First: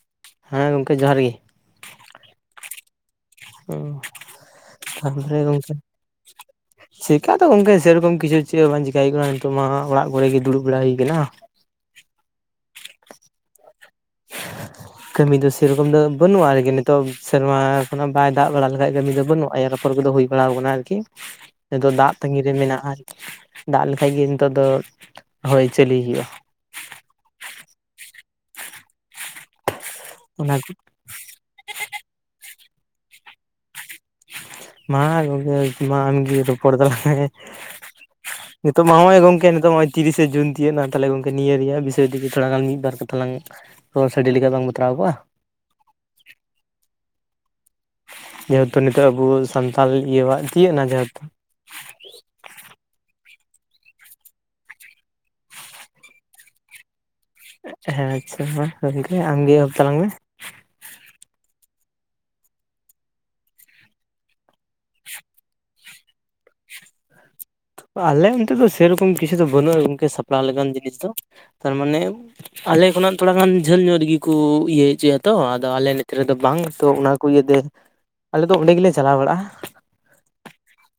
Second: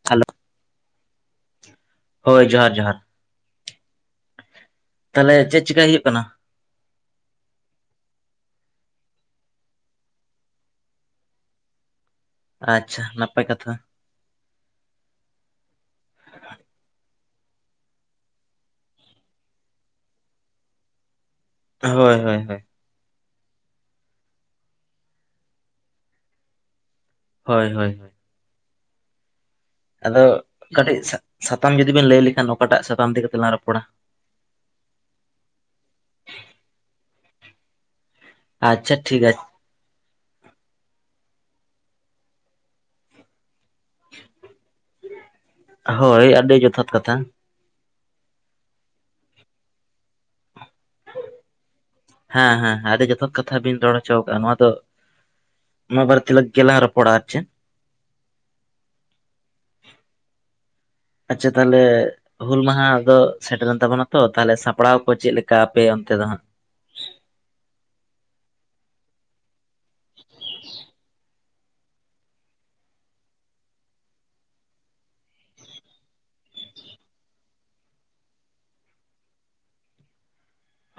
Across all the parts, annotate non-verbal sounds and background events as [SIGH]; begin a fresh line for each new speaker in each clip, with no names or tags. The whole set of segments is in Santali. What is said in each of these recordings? [INAUDIBLE]
ᱦᱮᱸ ᱜᱚᱝᱠᱮ ᱡᱚᱦᱟᱨ ᱜᱮ ᱾
ᱦᱳᱭ ᱡᱚᱦᱟᱨ ᱡᱚᱦᱟᱨ ᱾
ᱦᱩᱸ ᱛᱟᱨ
ᱛᱟᱦᱚᱞᱮ
ᱯᱚᱨᱮ
ᱪᱮᱫ
ᱜᱚᱝᱠᱮ
ᱪᱤᱠᱟᱭ ᱦᱩᱭᱩᱜ ᱠᱟᱱᱟ
ᱪᱮᱠᱟᱹ ᱫᱚ ᱜᱚᱝᱠᱮ ᱥᱮᱨᱚᱠᱚᱢ ᱠᱤᱪᱷᱩ ᱪᱮᱫ ᱦᱚᱸ ᱵᱟᱝ ᱪᱮᱠᱟᱹᱭ ᱦᱩᱭᱩᱜ ᱠᱟᱱᱟ, ᱱᱤᱛᱚᱜ ᱢᱟ ᱚᱲᱟᱜ ᱠᱚᱨᱮ ᱜᱮ ᱫᱩᱲᱩᱵ ᱵᱟᱲᱟ‌ ᱦᱩᱭ ᱠᱟᱱᱟ ᱾
ᱟᱪᱪᱷᱟ ᱱᱟᱯᱟᱭ ᱠᱟᱛᱷᱟ ᱾
ᱠᱟᱹᱢᱤ ᱫᱚ ᱥᱮᱨᱚᱠᱚᱢ ᱫᱚ ᱵᱟᱹᱱᱩᱜᱼᱟ, ᱟᱨᱠᱤ ᱱᱤᱛᱚᱜ ᱥᱮᱨᱢᱟ ᱠᱷᱚᱱᱟᱜ ᱵᱟᱭ ᱫᱟᱜ ᱵᱟᱲᱟ ᱞᱮᱠᱷᱟᱡ ᱫᱚ ᱠᱟᱹᱢᱤ ᱵᱟᱹᱱᱩᱜᱼᱟ, ᱮᱨ ᱟᱯᱷᱚᱨ ᱠᱚᱫᱚ ᱦᱩᱭ ᱵᱟᱲᱟ ᱠᱟᱱᱟ ᱟᱨᱠᱤ ᱱᱤᱛᱚᱜ ᱫᱟᱜ
ᱦᱳᱭ ᱦᱳᱭ
ᱛᱟᱜᱤ ᱨᱮ
ᱦᱳᱭ
ᱢᱮᱱᱟᱜᱼᱟ, ᱫᱟᱜ ᱞᱮᱠᱷᱟᱡ ᱜᱮ ᱱᱤᱛᱚᱜ ᱫᱚ ᱦᱳᱭ ᱪᱟᱹᱞᱩᱭ ᱦᱩᱭᱩᱜᱼᱟ᱾
ᱦᱳᱭ ᱦᱳᱭ ᱾ ᱟᱫᱚ
ᱚᱱᱟ ᱠᱚ᱾
ᱠᱟᱹᱴᱤᱡ ᱥᱟᱛᱟᱢ ᱡᱩᱫᱤ ᱵᱮᱱ ᱞᱟᱹᱭ ᱞᱮᱠᱷᱟᱱ, ᱚᱠᱟᱴᱟᱜ ᱥᱟᱛᱟᱢ ᱛᱮᱜᱮ ᱠᱟᱛᱮ ᱞᱟᱝ ᱨᱚᱯᱚᱲᱟ
ᱢᱟ ᱜᱚᱢᱠᱮ ᱜᱮ ᱢᱟ ᱟᱢᱜᱤ ᱨᱚᱯᱚᱲ ᱛᱟᱯᱟᱢ ᱢᱮ ᱾ ᱱᱤᱛᱚᱜ
ᱟᱪᱪᱷᱟ
ᱢᱟ ᱦᱚᱸᱭ
ᱴᱷᱤᱠ ᱟᱪᱷᱮ
ᱜᱚᱢᱠᱮ ᱱᱤᱛᱚᱜ ᱢᱟ ᱛᱤᱨᱤᱥᱮ ᱡᱩᱱ ᱛᱤᱭᱳᱜ ᱱᱟ, ᱛᱟᱦᱚᱞᱮ ᱜᱚᱝᱠᱮ ᱱᱤᱭᱟᱹ ᱨᱮᱭᱟᱜ ᱵᱤᱥᱚᱭ ᱛᱮᱜᱮ ᱛᱷᱚᱲᱟ ᱜᱟᱱ ᱢᱤᱫ ᱵᱟᱨ ᱠᱟᱛᱷᱟ ᱞᱟᱝ ᱨᱚᱲ ᱥᱟᱰᱮ ᱞᱮᱠᱟ ᱵᱟᱝ ᱵᱟᱛᱨᱟᱣ ᱠᱚᱜᱼᱟ
ᱦᱳᱭ ᱟᱹᱰᱤ ᱡᱚᱛᱷᱟᱛ ᱠᱟᱛᱷᱟ ᱾
ᱡᱮᱦᱮᱛᱩ ᱱᱤᱛᱚᱜ ᱟᱵᱚ ᱥᱟᱱᱛᱟᱞ ᱤᱭᱟᱹ ᱛᱤᱭᱳᱜ ᱮᱱᱟ ᱡᱮᱦᱮᱛᱩ
ᱦᱮᱸ ᱦᱮᱸ ᱦᱮᱸ ᱟᱫᱚ ᱡᱚᱛ ᱠᱟᱛᱷᱟ ᱵᱤᱱ ᱨᱚᱲ ᱦᱚᱪᱚ ᱟᱠᱟᱫᱼᱟ ᱱᱚᱣᱟ ᱫᱚ ᱱᱚᱭᱟ ᱵᱟᱨᱤᱛᱮ ᱠᱮᱞᱟᱝ ᱨᱚᱯᱚᱲᱟ ᱟᱨ ᱪᱮᱫ?
ᱦᱮᱸ ᱟᱪᱪᱷᱟ ᱢᱟ ᱟᱢᱜᱮ ᱮᱦᱚᱵ ᱛᱟᱞᱟᱝ ᱢᱮ ᱾
ᱟᱪᱪᱷᱟ ᱛᱟᱦᱚᱞᱮ ᱦᱩᱞ ᱢᱟᱦᱟ ᱫᱚ ᱥᱮᱴᱮᱨ ᱨᱮᱱ ᱛᱟᱵᱚᱱᱟ ᱛᱚ, ᱛᱟᱦᱚᱞᱮ ᱥᱟᱯᱲᱟᱣ ᱠᱚ ᱪᱮᱫ ᱞᱮᱠᱟ ᱟᱯᱮ ᱚᱱᱛᱮ ᱫᱚ ᱦᱟᱸᱜ?
ᱟᱞᱮ ᱚᱱᱛᱮ ᱫᱚ ᱥᱮᱨᱚᱠᱚᱢ ᱠᱤᱪᱷᱩ ᱫᱚ ᱵᱟᱹᱱᱩᱜᱼᱟ, ᱜᱚᱝᱠᱮ ᱥᱟᱯᱲᱟᱣ ᱞᱮᱠᱟᱱ ᱡᱤᱱᱤᱥ ᱫᱚ ᱛᱟᱨ ᱢᱟᱱᱮ ᱟᱞᱮ ᱠᱷᱚᱱᱟᱜ ᱛᱷᱚᱲᱟ ᱜᱟᱱ ᱡᱷᱟᱹᱞ ᱧᱚᱜ ᱨᱮᱜᱮ ᱠᱚ ᱤᱭᱟᱹ ᱦᱚᱪᱚᱭᱟ ᱛᱚ, ᱟᱫᱚ ᱟᱞᱮ ᱱᱚᱛᱮ ᱨᱮᱫᱚ ᱵᱟᱝ ᱛᱚ ᱚᱱᱟ ᱠᱚ ᱤᱭᱟᱹ ᱛᱮ, ᱟᱞᱮ ᱫᱚ ᱚᱸᱰᱮ ᱜᱮᱞᱮ ᱪᱟᱞᱟᱣ ᱵᱟᱲᱟᱜᱼᱟ᱾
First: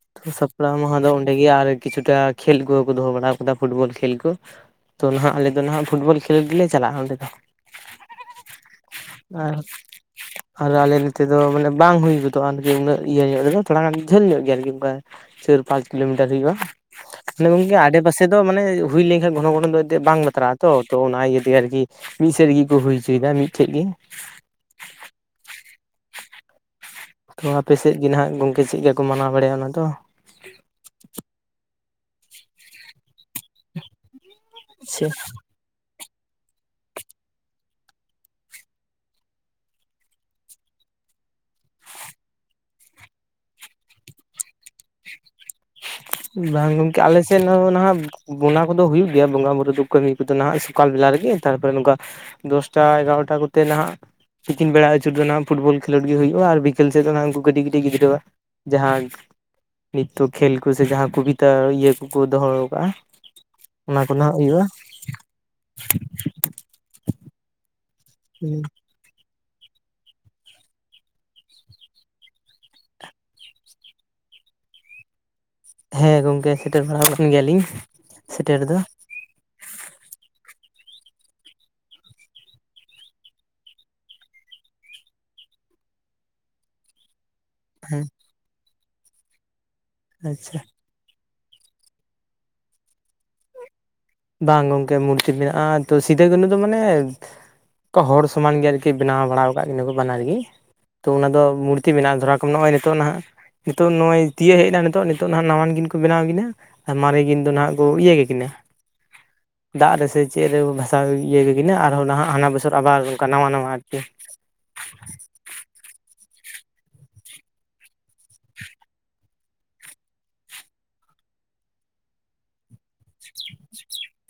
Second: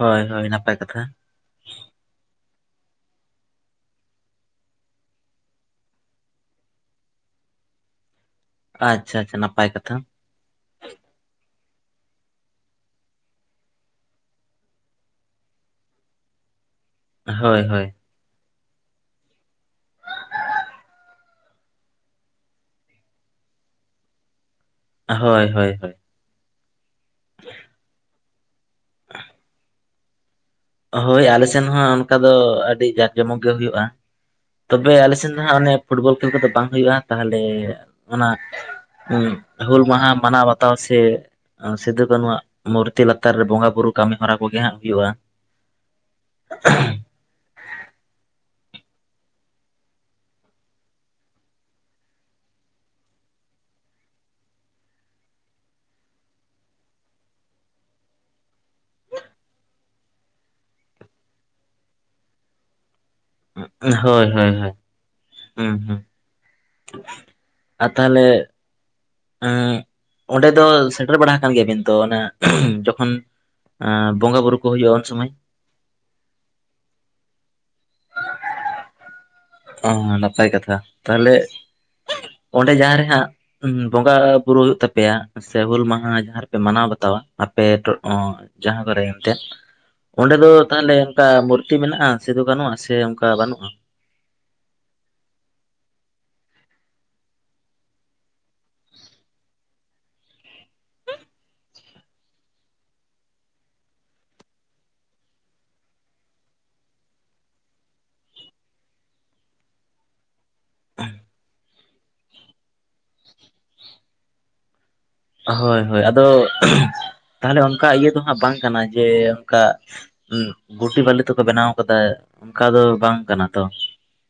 ᱦᱳᱭ
ᱛᱚ
ᱦᱳᱭ
ᱥᱟᱯᱲᱟᱣ
ᱱᱟᱯᱟᱭ
ᱢᱟᱦᱟ
ᱠᱟᱛᱷᱟ
ᱫᱚ ᱟᱨ ᱠᱤᱪᱷᱩᱴᱟ ᱠᱷᱮᱞ ᱠᱚ ᱫᱚᱦᱚ ᱵᱟᱲᱟ ᱟᱠᱟᱫᱟ ᱯᱷᱩᱴᱵᱚᱞ ᱠᱷᱮᱞ ᱠᱚ ᱛᱚ ᱱᱟᱦᱟᱜ ᱟᱞᱮ ᱫᱚ ᱱᱟᱦᱟᱜ ᱯᱷᱩᱴᱵᱚᱞ ᱠᱷᱮᱞᱳᱰ ᱜᱮᱞᱮ ᱪᱟᱞᱟᱜᱼᱟ, ᱚᱸᱰᱮ ᱫᱚ
ᱟᱪᱪᱷᱟ ᱟᱪᱪᱷᱟ
ᱟᱨ
ᱱᱟᱯᱟᱭ ᱠᱟᱛᱷᱟ ᱾
ᱟᱨ ᱟᱞᱮ ᱱᱚᱛᱮ ᱫᱚ ᱢᱟᱱᱮ ᱵᱟᱝ ᱦᱩᱭ ᱜᱚᱫᱚᱜᱼᱟ, ᱟᱨᱠᱤ ᱩᱱᱟᱹᱜ ᱤᱭᱟᱹ ᱧᱚᱜ ᱨᱮᱫᱚ ᱛᱷᱚᱲᱟ ᱜᱟᱱ ᱡᱟᱹᱞ ᱧᱚᱜ ᱜᱮᱭᱟ ᱟᱨᱠᱤ ᱚᱱᱠᱟ ᱪᱟᱹᱨ ᱯᱟᱸᱪ ᱠᱤᱞᱳᱢᱤᱴᱟᱨ ᱦᱩᱭᱩᱜᱼᱟ, ᱢᱟᱱᱮ
ᱦᱳᱭ
ᱜᱚᱝᱠᱮ
ᱦᱳᱭ
ᱟᱰᱮ ᱯᱟᱥᱮ ᱛᱮᱫᱚ ᱢᱟᱱᱮ ᱦᱩᱭ ᱞᱮᱱ ᱠᱷᱟᱱ ᱜᱷᱚᱱᱚ ᱜᱷᱚᱱᱚ ᱮᱱᱛᱮᱫ ᱵᱟᱝ ᱵᱟᱛᱨᱟᱜᱼᱟ ᱛᱚ, ᱛᱚ ᱚᱱᱟ ᱤᱭᱟᱹ ᱛᱮ ᱟᱨᱠᱤ ᱢᱤᱫ ᱥᱮᱫ ᱨᱮᱜᱮ ᱠᱚ ᱦᱩᱭ ᱦᱚᱪᱚᱭ ᱫᱟ ᱢᱤᱫᱴᱷᱮᱱ ᱜᱮ ᱾
ᱦᱳᱭ ᱦᱳᱭ ᱦᱳᱭ ᱾
ᱛᱚ ᱟᱯᱮ ᱥᱮᱫ ᱜᱮ ᱱᱟᱦᱟᱜ ᱜᱚᱝᱠᱮ ᱪᱮᱫ ᱞᱮᱠᱟ ᱠᱚ ᱢᱟᱱᱟᱣ ᱵᱟᱲᱟᱭᱟ ᱚᱱᱟ ᱫᱚ?
ᱦᱳᱭ ᱟᱞᱮ ᱥᱮᱱ ᱦᱚᱸ ᱚᱱᱠᱟ ᱫᱚ ᱟᱹᱰᱤ ᱡᱟᱠ ᱡᱚᱢᱚᱠ ᱜᱮ ᱦᱩᱭᱩᱜᱼᱟ ᱛᱚᱵᱮ
ᱟᱪᱪᱷᱟ
ᱟᱞᱮ ᱥᱮᱱ ᱫᱚ ᱦᱟᱸᱜ ᱚᱱᱮ ᱯᱷᱩᱴᱵᱚᱞ ᱠᱷᱹᱮᱞ ᱠᱚᱫᱚ ᱵᱟᱝ ᱦᱩᱭᱩᱜᱼᱟ᱾ ᱛᱟᱦᱚᱞᱮ ᱚᱱᱟ ᱦᱩᱞ ᱢᱟᱦᱟ ᱢᱟᱱᱟᱣ ᱵᱟᱛᱟᱣ ᱥᱮ ᱥᱤᱫᱩ ᱠᱟᱹᱱᱩᱣᱟᱜ ᱢᱩᱨᱛᱤ ᱞᱟᱛᱟᱨ ᱨᱮ, ᱵᱚᱸᱜᱟ ᱵᱩᱨᱩ ᱠᱟᱹᱢᱤ ᱦᱚᱨᱟ ᱠᱚᱜᱮ ᱦᱟᱸᱜ ᱦᱩᱭᱩᱜᱼᱟ᱾
ᱵᱟᱝ ᱜᱚᱝᱠᱮ ᱟᱞᱮ ᱥᱮᱫ ᱦᱚᱸ ᱱᱟᱦᱟᱜ ᱵᱚᱱᱟ ᱫᱚ ᱦᱩᱭᱩᱜ ᱜᱮᱭᱟ᱾ ᱵᱚᱸᱜᱟ ᱵᱩᱨᱩ ᱫᱚ ᱠᱟᱹᱢᱤ ᱠᱚᱫᱚ ᱱᱟᱦᱟᱜ ᱥᱚᱠᱟᱞ ᱵᱮᱞᱟ ᱨᱮᱜᱮ ᱛᱟᱨᱯᱚᱨᱮ ᱱᱚᱝᱠᱟ ᱫᱚᱥᱴᱟ ᱮᱜᱟᱨᱚᱴᱟ ᱠᱚᱛᱮ ᱱᱟᱦᱟᱜ ᱛᱤᱠᱤᱱ ᱵᱮᱲᱟ ᱟᱹᱪᱩᱨ ᱫᱚ ᱦᱱᱟᱜ ᱯᱷᱩᱴᱵᱚᱞ ᱠᱷᱮᱞᱳᱰ ᱜᱮ ᱦᱩᱭᱩᱜᱼᱟ, ᱟᱨ ᱵᱤᱠᱮᱞ ᱥᱮᱫ ᱫᱚᱜ ᱩᱱᱠᱩ ᱠᱟᱹᱴᱤᱡ ᱠᱟᱹᱴ ᱜᱤᱫᱽᱨᱟ ᱡᱟᱦᱟᱸᱜ ᱛᱚ ᱠᱷᱮᱞ ᱠᱚᱥᱮ ᱡᱟᱦᱟᱸ ᱠᱚᱵᱤᱛᱟ ᱤᱭᱟᱹ ᱠᱚᱠᱚ ᱫᱚᱦᱚ ᱠᱟᱫᱼᱟ, ᱚᱱᱟ ᱠᱚᱨᱮ
ᱦᱳᱭ
ᱦᱟᱸᱜ
ᱦᱳᱭ
ᱦᱩᱭᱩᱜᱼᱟ᱾
ᱦᱳᱭ ᱦᱩᱸ ᱦᱩᱸ ᱟᱨ ᱛᱟᱦᱞᱮ
ᱦᱸ
ᱟᱸᱜ ᱚᱸᱰᱮ ᱫᱚ ᱥᱮᱴᱮᱨ ᱵᱟᱲᱟ ᱟᱠᱟᱱ ᱜᱮᱭᱟᱵᱤᱱ ᱛᱚ, ᱚᱱᱮ ᱡᱚᱠᱷᱚᱱ ᱵᱚᱸᱜᱟ ᱵᱩᱨᱩ ᱠᱚ ᱦᱩᱭᱩᱜᱼᱟ ᱩᱱ ᱥᱩᱚᱢᱟᱹᱭ?
ᱦᱮᱸ ᱜᱚᱝᱠᱮ ᱥᱮᱴᱮᱨ ᱵᱟᱲᱟ ᱠᱟᱱ ᱜᱮᱭᱟᱞᱤᱧ ᱥᱮᱴᱮᱨ ᱫᱚ᱾
ᱚ ᱱᱟᱯᱟᱭ ᱠᱟᱛᱷᱟ, ᱛᱟᱦᱚᱞᱮ ᱚᱸᱰᱮ ᱡᱟᱦᱟᱸ ᱨᱮ ᱦᱟᱸᱜ ᱵᱚᱸᱜᱟ ᱵᱩᱨᱩᱳᱭᱜ ᱛᱟᱯᱮᱭᱟ, ᱥᱮ ᱦᱩᱞ ᱢᱟᱦᱟ ᱡᱟᱦᱟᱸ ᱨᱮᱯᱮ ᱢᱟᱱᱟᱣ ᱵᱟᱛᱟᱣᱟ, ᱟᱯᱮ ᱴᱚ
ᱦᱮᱸ
ᱡᱟᱦᱟᱸ ᱠᱚᱨᱮ ᱮᱱᱛᱮᱛ ᱚᱸᱰᱮ ᱫᱚ
ᱟᱪᱪᱷᱟ
ᱛᱟᱦᱚᱞᱮ ᱚᱱᱠᱟ ᱢᱩᱨᱛᱤ ᱢᱮᱱᱟᱜᱼᱟ, ᱥᱤᱫᱩ ᱠᱟᱹᱱᱩ ᱟ ᱥᱮ ᱚᱱᱠᱟ ᱵᱟᱹᱱᱩᱜᱼᱟ?
ᱵᱟᱝ ᱜᱚᱝᱠᱮ ᱢᱩᱨᱛᱤ ᱢᱮᱱᱟᱜᱼᱟ, ᱛᱚ ᱥᱤᱫᱩ ᱠᱟᱹᱱᱩ ᱫᱚ ᱢᱟᱱᱮ ᱛᱚ ᱦᱚᱲ ᱥᱚᱢᱟᱱ ᱜᱮ ᱟᱨᱠᱤ ᱵᱮᱱᱟᱣ ᱵᱟᱲᱟ ᱟᱠᱟᱫ ᱠᱤᱱᱟ ᱠᱚ ᱵᱟᱱᱟᱨ ᱜᱤ, ᱛᱚ ᱚᱱᱟᱫᱚ ᱢᱩᱨᱛᱤ ᱢᱮᱱᱟᱜᱼᱟ ᱫᱷᱚᱨᱟ ᱠᱚ ᱱᱚᱜᱼᱚᱭ ᱱᱤᱛᱚᱜ ᱱᱟᱦᱟᱜ ᱱᱤᱛᱚᱜ ᱱᱚᱜᱼᱚᱭ ᱛᱤᱭᱟᱹᱜ ᱦᱮᱡ ᱮᱱᱟ ᱱᱤᱛᱚᱜ ᱱᱤᱛᱚᱜ ᱦᱦᱜ ᱱᱟᱣᱟᱱ ᱠᱤᱱ ᱠᱚ ᱵᱮᱱᱟᱣ ᱠᱤᱱᱟ᱾ ᱟᱨ ᱢᱟᱨᱮ ᱠᱤᱱ ᱫᱚ ᱱᱟᱸᱦᱟᱜ ᱠᱚ ᱤᱭᱟᱹ ᱜᱮᱠᱤᱱᱟ ᱾ ᱫᱟᱜ ᱨᱮᱥᱮ ᱪᱮᱫ ᱨᱮ ᱵᱷᱟᱥᱟᱣ ᱤᱭᱟᱹ ᱠᱤᱱᱟ ᱟᱨᱦᱚᱸ ᱱᱟᱸᱦᱟᱜ ᱦᱟᱱᱟ ᱵᱚᱪᱷᱚᱨ ᱟᱵᱟᱨ ᱱᱟᱣᱟ ᱱᱟᱣᱟ ᱟᱨᱠᱤ ᱾
ᱦᱳᱭ ᱦᱳᱭ ᱟᱫᱚ ᱛᱟᱦᱚᱞᱮ ᱚᱱᱠᱟ ᱤᱭᱟᱹ ᱫᱚ ᱦᱟᱸᱜ ᱵᱟᱝ ᱠᱟᱱᱟ ᱡᱮ ᱚᱱᱠᱟ ᱜᱩᱴᱤ ᱵᱟᱞᱤ ᱛᱮᱠᱚ ᱵᱮᱱᱟᱣ ᱠᱟᱫᱟ ᱚᱱᱠᱟ ᱫᱚ ᱵᱟᱝ ᱠᱟᱱᱟ ᱛᱚ?